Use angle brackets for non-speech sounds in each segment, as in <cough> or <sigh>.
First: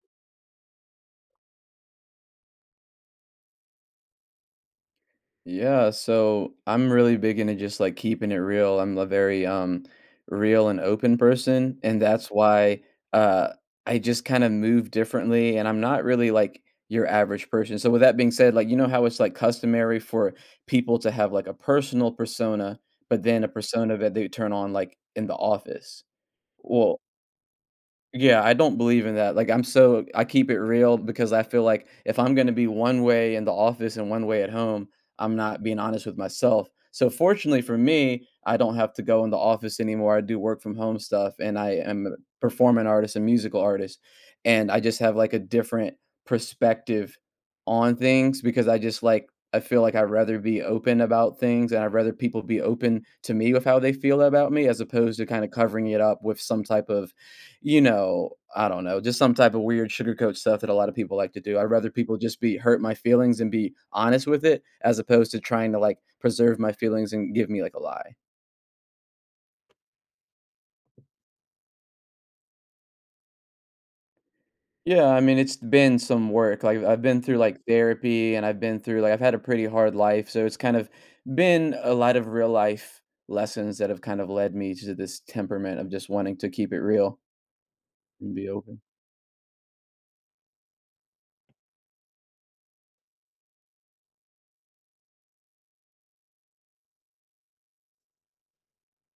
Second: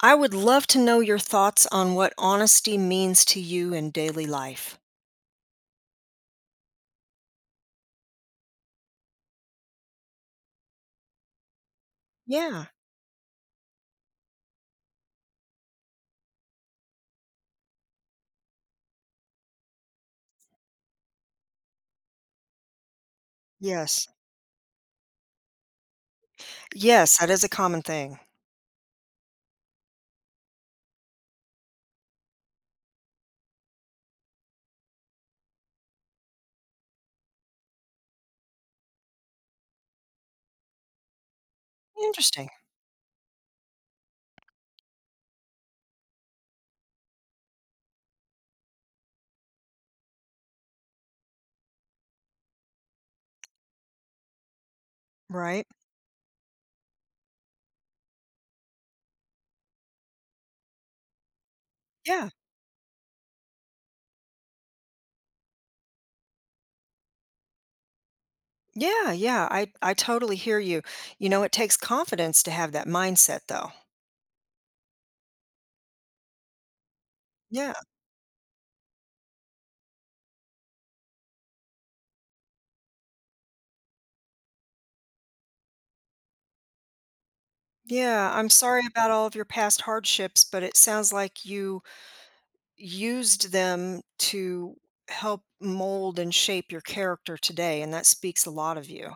I would love to know your thoughts on what honesty means to you in daily life. Yeah, so I'm really big into just like keeping it real. I'm a very real and open person, and that's Yeah. why uh I just kind of move differently and I'm not really like your average person. So with that being said, like you know how it's like customary for people to have like a personal persona, but then a persona Yes. that they turn on like in the office. Well, Yes, that is a common thing. yeah, I don't believe in that. Like, I keep it real because I feel like if I'm going to be one way in the office and one way at home, I'm not being honest with myself. So, fortunately for me, I don't have to go in the office anymore. I do work from home stuff and I am a Interesting, performing artist and musical artist. And I just have like a different perspective on things because I just like, I feel like I'd rather be open about things and I'd rather people be open to me with how they feel about me as opposed to kind of right? covering it up with some type of you know, I don't know, just some type of weird sugarcoat stuff that a lot of people like to do. I'd rather people Yeah. just be hurt my feelings and be honest with it as opposed to trying to, like, preserve my feelings and give me, like, a lie. Yeah, yeah, I totally hear you. You know, it takes confidence to have that mindset though. Yeah, I mean, it's been some work. Like, I've been through, like, <laughs> Yeah. therapy and I've been through like, I've had a pretty hard life, so it's kind of been a lot of real life lessons that have kind of led me to this temperament of just wanting to keep it real Yeah, and be I'm open. sorry about all of your past hardships, but it sounds like you used them to help mold and shape your character today, and that speaks a lot of you.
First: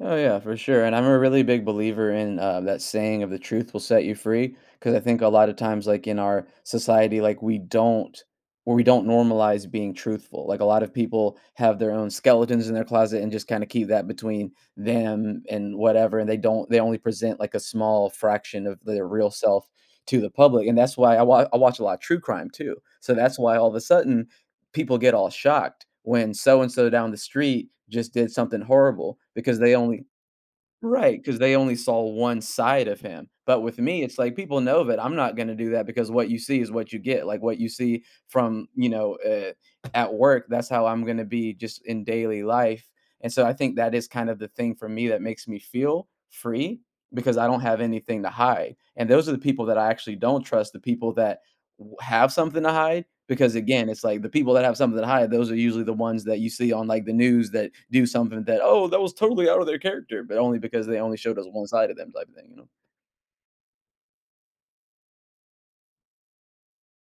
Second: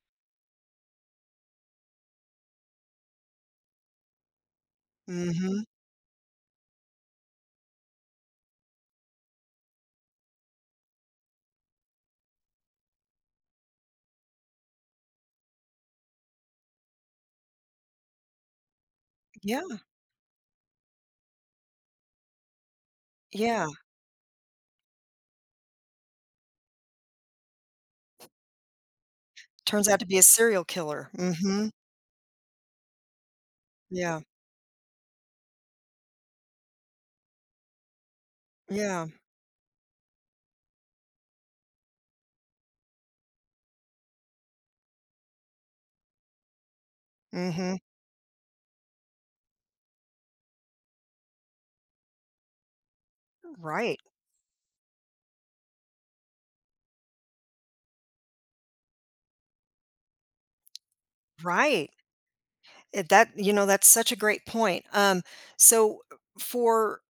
Oh yeah, for sure. And I'm a really big believer in that saying of the truth will set you free because I think a lot of Mhm. times, like in our society, like we don't where we don't normalize being truthful. Like a lot of people have their own skeletons in their closet and just kind of keep that between them and whatever, and they don't they only present like a small fraction of their real self Yeah. to the public. And that's why I watch a lot of true crime too. So that's why all Yeah. of a sudden people get all shocked when so and so down the street just did something horrible because they Turns out only to be a serial killer. Right, because they Mhm. only saw one side of him. But with me, it's Yeah. like people know that I'm not gonna do that because what you see is what you get. Like what you see from, Yeah. At work, that's how I'm gonna be just in daily life. And so I think that is kind of the thing for me that makes me feel free because I don't Mhm. have anything to hide. And those are the people that I actually don't trust, the people that have something to hide because again, Right. it's like the people that have something to hide, those are usually the ones that you see on like the news that do something that, oh, that was totally out of their character, but only because they only showed us one side Right. of them type of thing, That's such a great point. So for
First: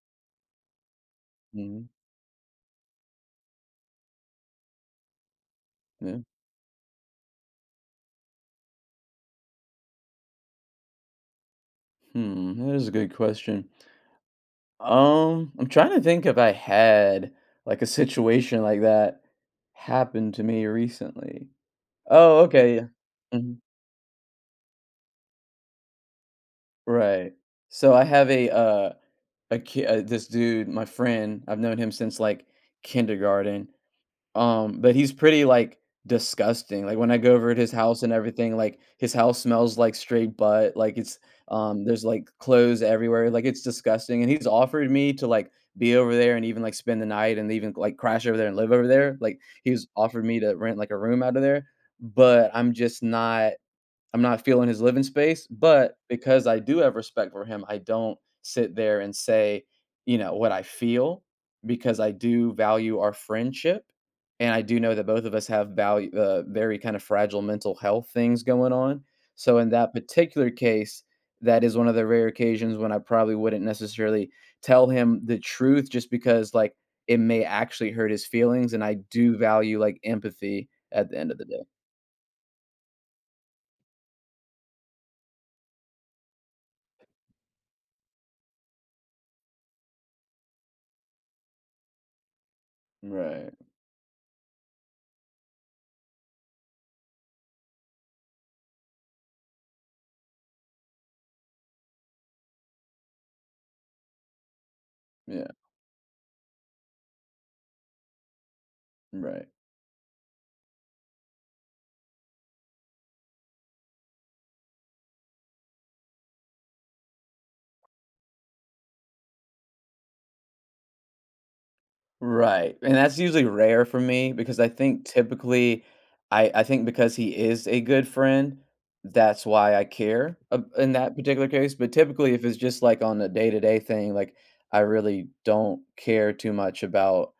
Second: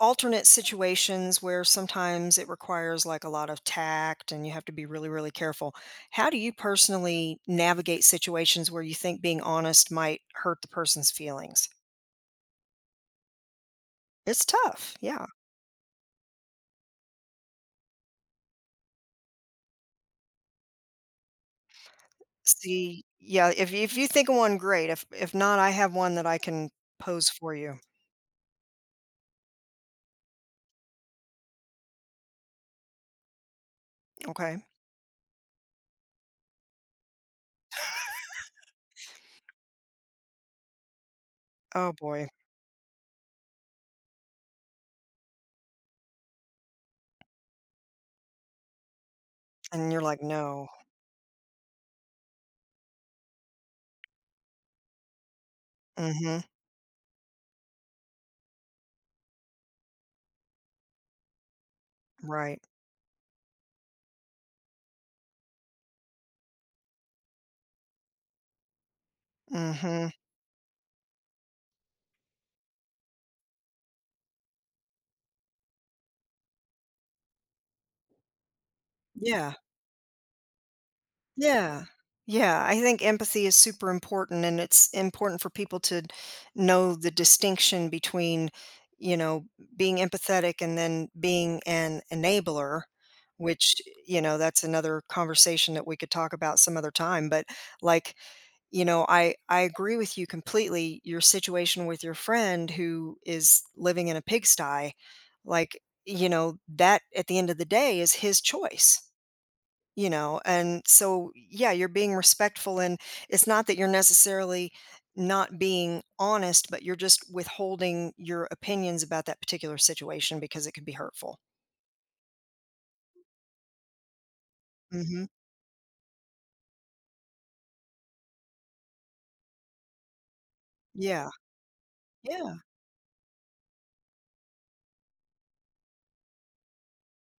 alternate situations you where know? sometimes it requires, like, a lot of tact and you have to be really, really careful, Mhm. Yeah. how do you personally navigate situations where you think being honest might hurt the person's feelings? Hmm. That is a good question. It's tough. Yeah. I'm trying to think if I had like a situation like that happen to me recently. Oh, okay. Yeah. See yeah, Mhm. if you think of one, great. If not, I have one that I can pose Right. for you. So I have a a kid, this dude, my friend. I've known him since like kindergarten. Okay. But he's pretty, like, disgusting, like, when I go over at his house and everything, like, his house smells like straight butt, like, it's, Oh, there's, like, boy. clothes everywhere, like, it's disgusting, and he's offered me to, like, be over there and even, like, spend the night and even, like, crash over there and live over there, like, he's And you're like, offered me to "No." rent, like, a room out of there, but I'm not feeling his living space, but Mhm. because I do have respect for him, I don't sit there and say, you know, what I feel because I do Right. value our friendship. And I do know that both of us have value, very kind of fragile mental health things going on. So in that Mhm. particular case, that is one of the rare occasions when I probably wouldn't necessarily tell him the truth just because like it may actually hurt his feelings. And I do Yeah. value like empathy at the end of the day. Yeah. Yeah, I think empathy is super important, and it's important for people to know the distinction between, you know, being empathetic and then being an enabler, Right. which, you know, that's another conversation that we could talk about some other time, but, like, you know, I agree with you completely. Your situation with your friend who is living in a pigsty, Yeah. like, you know, that at the end of the day is his choice, Right. you know. And so yeah, you're being respectful and it's not that you're necessarily not being honest, but you're just withholding your opinions about that particular situation because it could be hurtful. Right, and that's usually rare for me because I think Mhm. typically I think because he is a good friend, that's why I care ab in that Yeah. particular case, but typically, if Yeah. it's just, like, on a day-to-day thing, like, I really don't care too much about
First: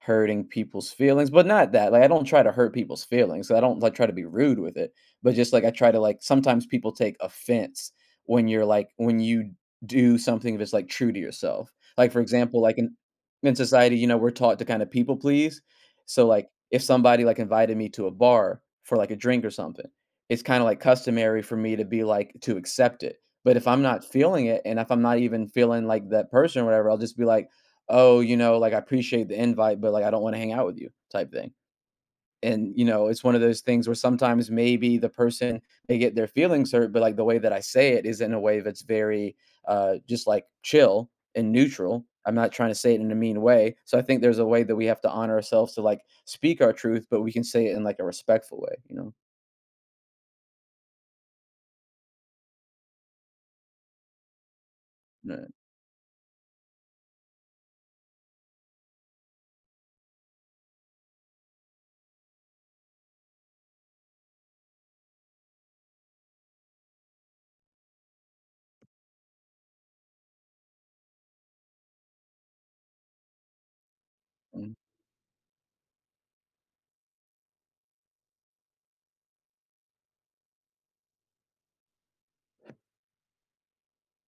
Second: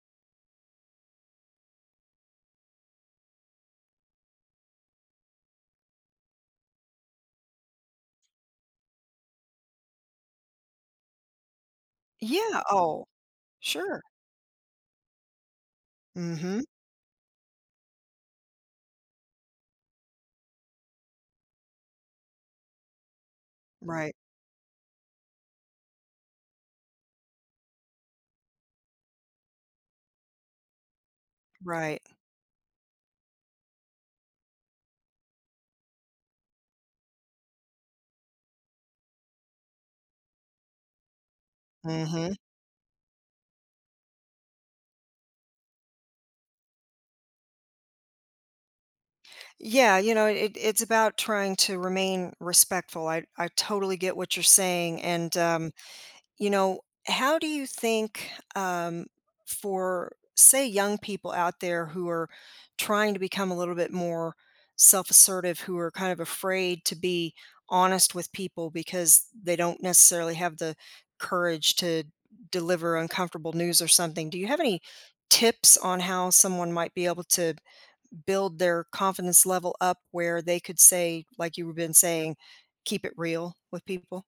hurting people's feelings, but not that, like, I don't try to hurt people's feelings, I don't, like, try to be rude with it, but just, like, I try to, like sometimes people take offense when you do something that's, like, true to yourself. Like, for example, Yeah. like, an Oh, in society, sure. you know, we're taught to kind of people please. So like Mhm. if somebody like invited me to a bar for like a drink or something, it's kind of like customary for me to be to accept it. But if I'm not Right. feeling it and if I'm not even feeling like that person or whatever, I'll just be like, "Oh, you know, like I appreciate the invite, but like I don't want to hang out with you," type thing. Right. And you know it's one of those things where sometimes maybe the person may get their feelings hurt but like the way that I say it is in a way that's very just like chill and neutral. I'm Mhm. not trying to say it in a mean way. So I think there's a way that we have to honor ourselves to like speak our truth, but we can say it in like a respectful way, you know? Yeah, you know, it's about trying to remain respectful. I totally get what you're saying. And, Yeah. You know, how do you think um, for, say, young people out there who are trying to become a little bit more self assertive, who are kind of afraid to be honest with people because they don't necessarily have the courage to deliver uncomfortable news or something? Do you have any tips on how someone might be able to build their confidence level up where they could say, like you've been saying, keep it real with people?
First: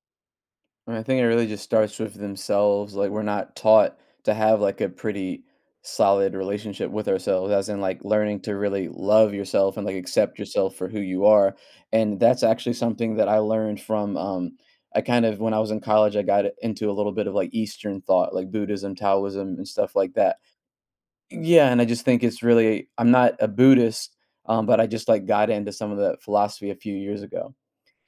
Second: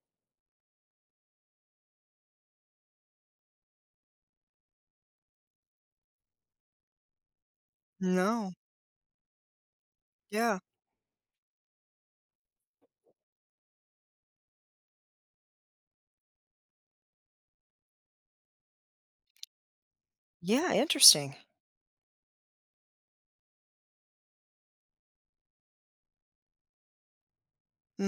I think it really just starts with themselves. Like we're not taught to have like a pretty solid relationship with ourselves, as in like learning No. to really love yourself and like accept Yeah. yourself for who you are. And that's actually something that I learned from I kind of when I was in college I got into a little bit of like Eastern thought, like Buddhism, Taoism and stuff like that. Yeah, interesting. Yeah, and I just think it's really I'm not a Buddhist, but I just like got into some of that philosophy a few years ago.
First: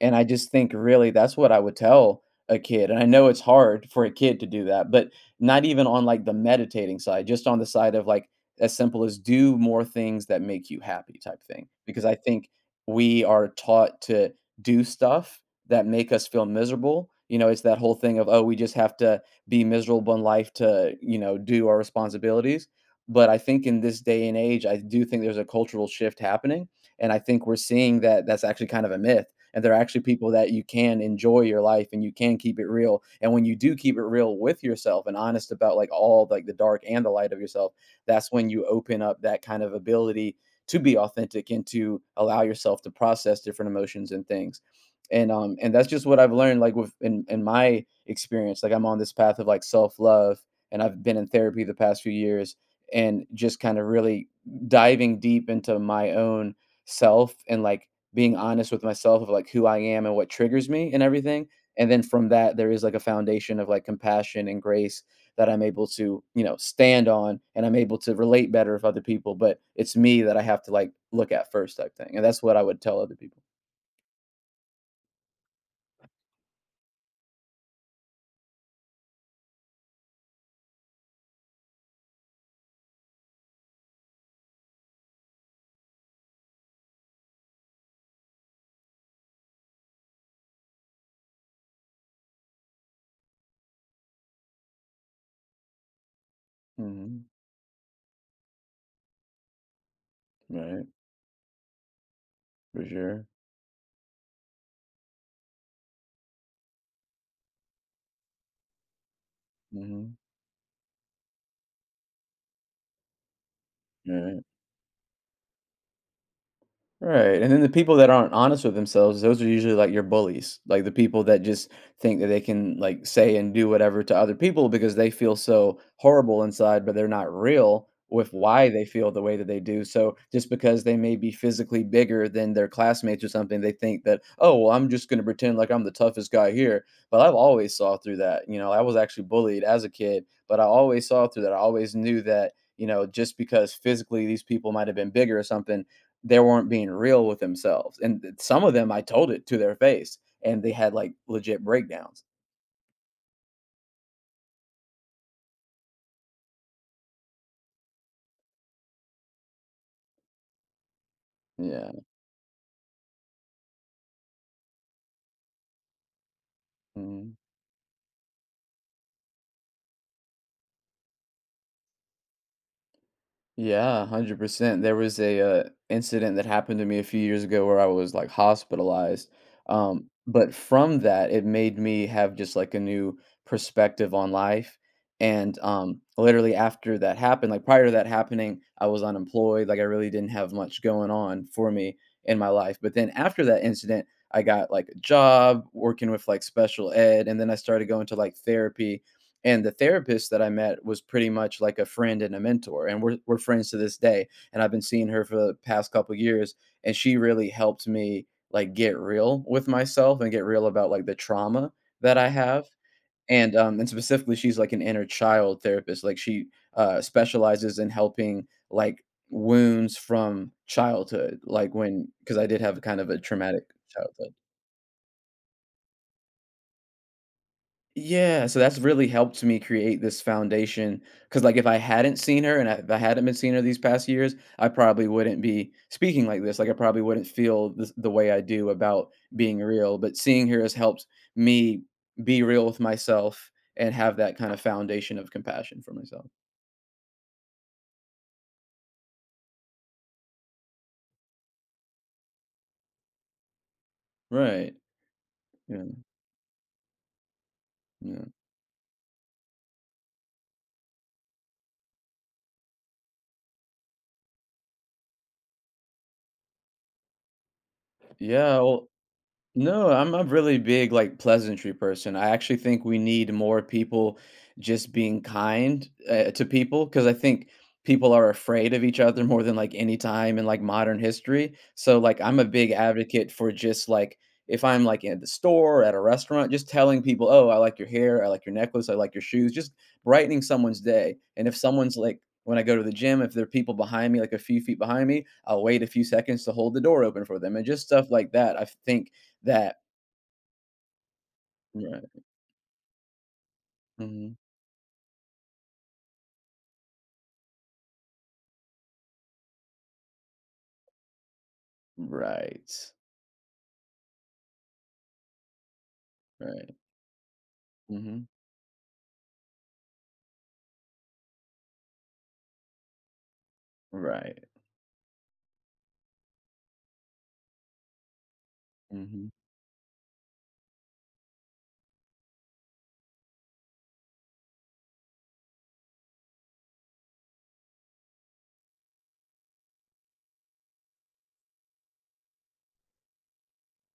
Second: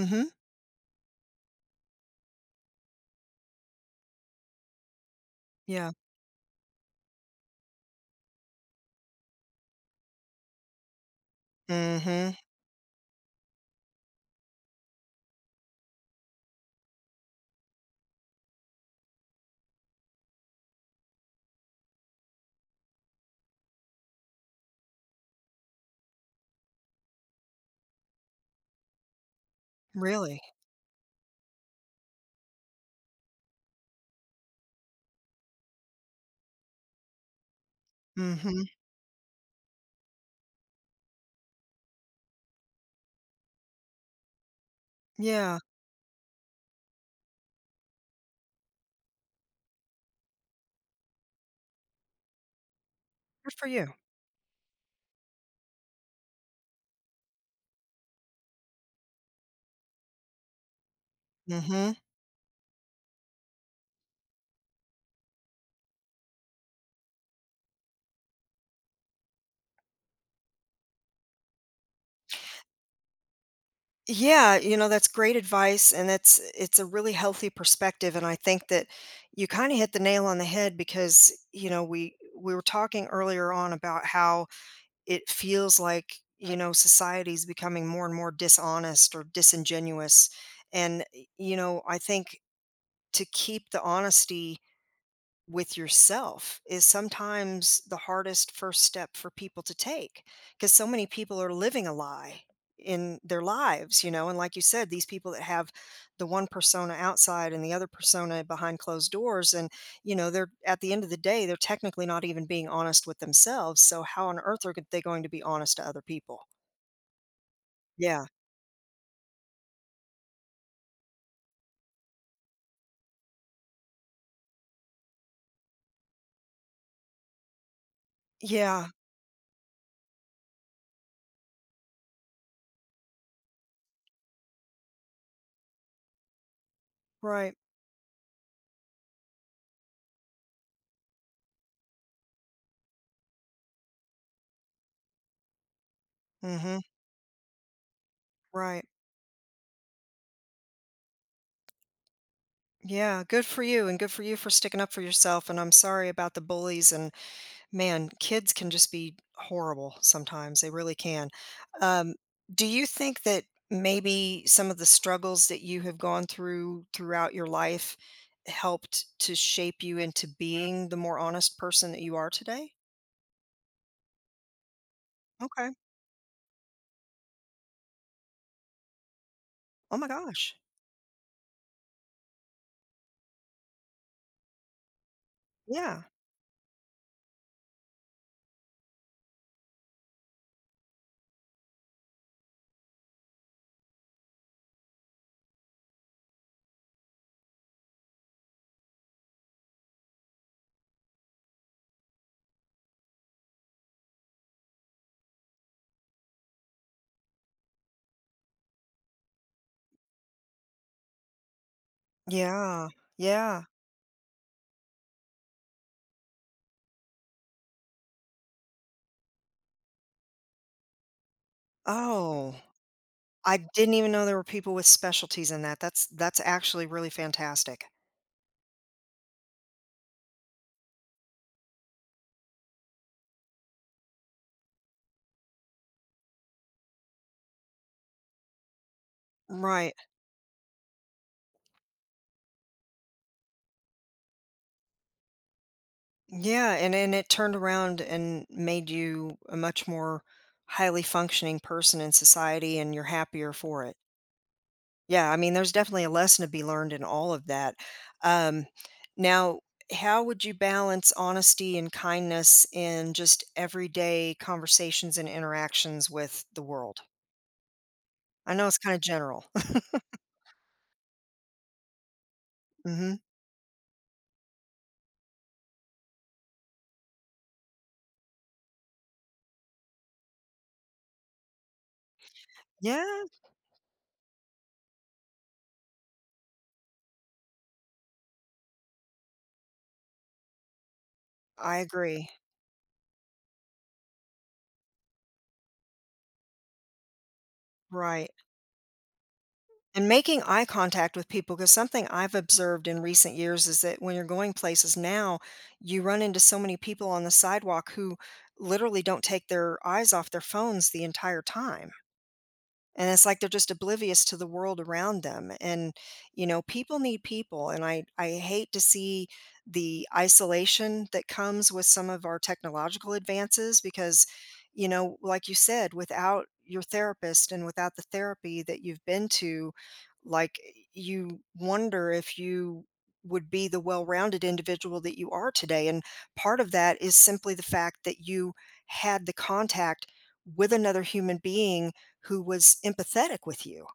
And I just think really that's what I would tell a kid, and I know it's hard for a kid to do that, but not even Yeah. on, like, the meditating side, just on the side of, like, as simple as do more things that make you happy type thing, because I Mhm. think we are taught to do stuff that make us feel miserable, you know, it's that whole thing of, "Oh, we just have to be miserable in life to, you know, do our responsibilities." But I think in this day and age, I do think there's a cultural shift happening, and I think we're seeing that that's actually kind of a myth and they're actually people Really? that you can enjoy your life and you can keep it real. And when you do keep it real with yourself and honest about like all like the dark and the light of yourself, that's when you Mhm. open up that kind of ability to be authentic and to allow yourself to process different emotions and things. And Yeah. and that's just what I've learned, like with in my experience, like I'm on this path of like self love and I've been in therapy the past few years and Good just for kind of you. really diving deep into my own self and like being honest with myself of like who I am and what triggers me and everything. And Mhm. then from that, there is like a foundation of like compassion and grace that I'm able to, you know, stand on and I'm able to relate better with other people. But it's me that I have to like look at first type thing. And that's what I would tell other people. Yeah, you know, that's great advice and that's it's a really healthy perspective and I think that you kind of hit the nail on the head because, you know, we were talking earlier on about how it feels like, you know, society is becoming more and more dishonest or disingenuous. And, you know, I think to keep the honesty with yourself is Hmm. sometimes the hardest first step for people to take because Right. so many people are living a lie For in sure. their lives, you know. And like you said, these people that have the one persona outside and the other persona behind closed doors, and you Hmm. know, they're at the end of the day, they're technically not even being honest with themselves. So, how on earth are they going to be honest to other people? Right, and then the people that Yeah. aren't honest with themselves, those are usually, like, your bullies, like, the people that just think that they can, like, say and do whatever to other people because they feel so horrible inside, but they're not real with why they Yeah. feel the way that they do, so just because they may be physically bigger than their classmates or something, they think that, "Oh, well, I'm just gonna pretend like I'm the toughest guy here," but I've Right. always saw through that, you know, I was actually bullied as a kid, but I always saw through that, I always knew that, you know, just because physically these people might have been bigger or something, they weren't Mm-hmm. being real with themselves, and th some of Right. them, I told it to their face, and they had, like, legit breakdowns. Yeah. Good for you. And good for you for sticking up for yourself. And I'm sorry about the bullies and man, kids can just be horrible sometimes. They really can. Yeah. Um, do you think that maybe some of the struggles that you have gone through throughout Mhm. your life helped to shape you into being the more honest person that you are today? Yeah, 100%. There was a Okay. incident that happened to me a few years ago where I was like hospitalized. Oh my But gosh. from that, it made me have just like a new perspective on life. And Yeah. literally after that happened, like prior to that happening, I was unemployed. Like I really didn't have much going on for me in my life. But then after that incident, I got like a job working with like special ed. And then I started going to like therapy, and the therapist that I met was pretty much like a friend and a mentor, and we're friends to this day. And I've been seeing her for the past couple years, and she really helped me like get real with myself and get real about like the trauma that I have. Yeah. Yeah. And specifically, she's like an inner child therapist. Like she specializes in helping like wounds from childhood, like when because I did Oh, have kind of a I traumatic didn't even know childhood. there were people with specialties in that. That's actually really fantastic. Yeah, so that's really helped me create this foundation. Because, like, if I hadn't seen her and I if I hadn't been seeing her these past years, I probably wouldn't be speaking like this, like, I probably wouldn't feel this the way I do about being Right. real, but seeing her has helped me be real with myself and have that kind of foundation of compassion for myself. Yeah, and it turned around and made you a much more highly functioning person in society, and you're happier for it. Right. Yeah, I mean, there's Yeah, definitely a lesson to be learned in all of that. yeah. Um, now, how would you balance honesty and kindness in just everyday conversations and interactions with the world? I Yeah, know it's well, kind of general. No, I'm a really big like pleasantry person. I actually think <laughs> we hmm need more people just being kind to people because I think people are afraid of each other more than like any time in like modern history. So like I'm a big Yeah, advocate for just like if I'm like at the store or at a restaurant, just telling people, "Oh, I like your hair, I like your necklace, I like your shoes," just brightening someone's day. And if I someone's like agree. when I go to the gym, if there are people behind me, like a few feet behind me, I'll wait a few seconds to hold the door open for them and just stuff like Right. that. I think that And making eye contact with people, because Right, something I've observed in recent years is that when you're mhm. going places now, you run into so many people on the sidewalk who literally don't take their eyes off their phones the entire time, Right, and it's like they're just oblivious to the world around them. And you know, right, people need people, and i mhm. i hate to see the isolation that comes with some of our technological advances. Because Right, you know, like you said, without your therapist and without the therapy that you've mhm. been to, like, you wonder if you would be the well-rounded individual that you are today. And part of that is simply the fact that you had the contact with another human being who was empathetic with you,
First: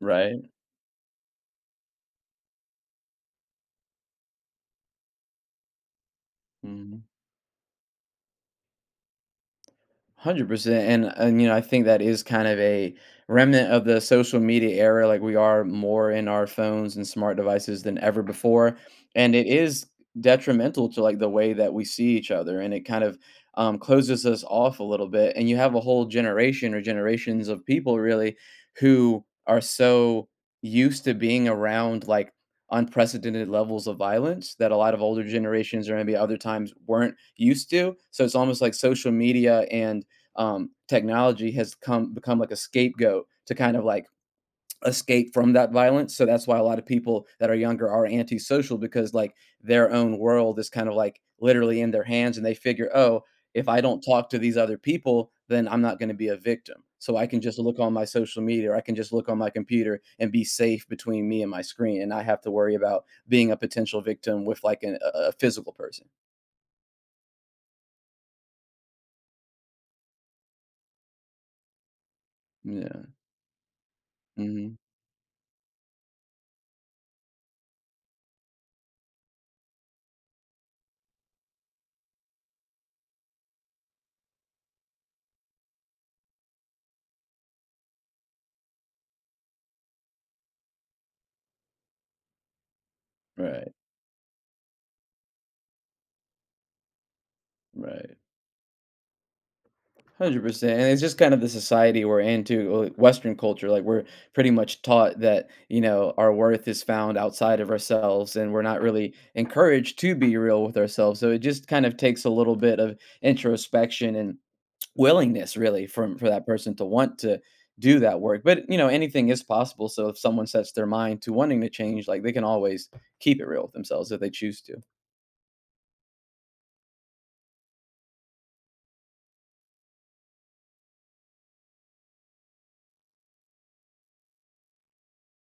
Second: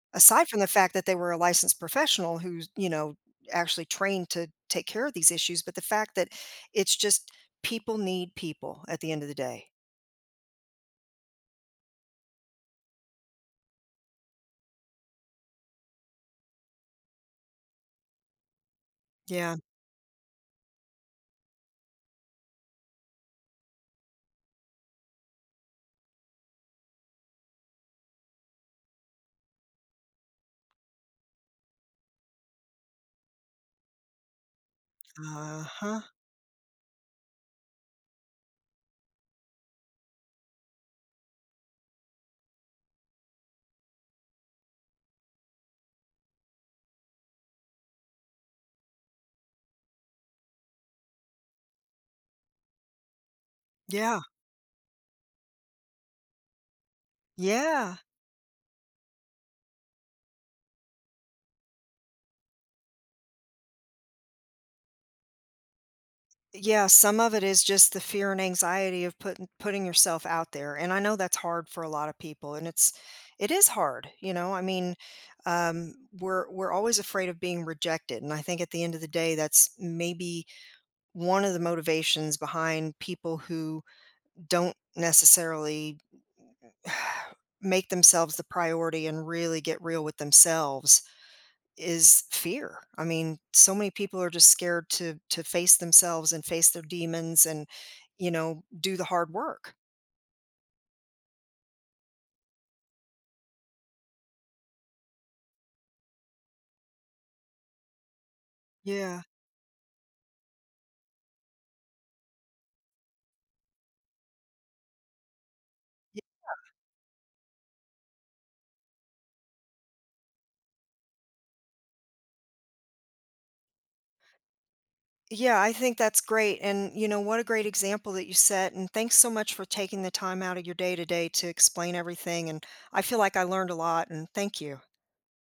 Right, aside from the fact that they were a licensed professional who's, you know, actually trained to take care of these issues. But the fact that it's mhm. just people need people at the end of the day. 100% and you know, I think that is kind of a remnant of the social media era, like we are more in our phones and smart devices than ever before, and it Yeah. is detrimental to like the way that we see each other, and it kind of closes us off a little bit, and you have a whole generation or generations of people really who are so used to being around like unprecedented levels of violence that a lot of older generations or Uh-huh. maybe other times weren't used to. So it's almost like social media and technology has come become like a scapegoat to kind of like escape from that violence. So that's why a lot of people that are younger are antisocial, because like their own world is kind of like literally in their hands, and they figure, oh, if I don't Yeah. talk to these other people, then I'm not going to be a victim. So I can just look on Yeah. my social media or I can just look on my computer and be safe between me and my screen, and I have to worry about being a potential victim with like an, a physical person. Yeah, some of it is just the fear and anxiety of putting yourself out there. And I know that's hard for a lot of people and it's Yeah. it is hard, you know? I Hmm. mean, um we're always afraid of being rejected, and I think at the end of the day that's maybe one of the motivations behind people who don't necessarily <sighs> make themselves the priority and really get real with themselves is fear. I mean, Right. so many people are just scared to face themselves and face their demons and Right. you know, do the hard work. 100%. And it's just kind of the society we're into, well, Western culture. Like, we're pretty much taught that, you know, our worth is found outside of ourselves, and we're not really Yeah. encouraged to be real with ourselves. So it just kind of takes a little bit of introspection and willingness, really, from Y- for that person to want to do that work. But, you know, anything is possible. So if someone sets their mind to wanting to change, like, they can always keep it real with themselves if they choose to. Yeah, I think that's great. And you know, what a great example that you set. And thanks so much for taking the time out of your day today to explain everything. And I feel like I learned a lot, and thank you.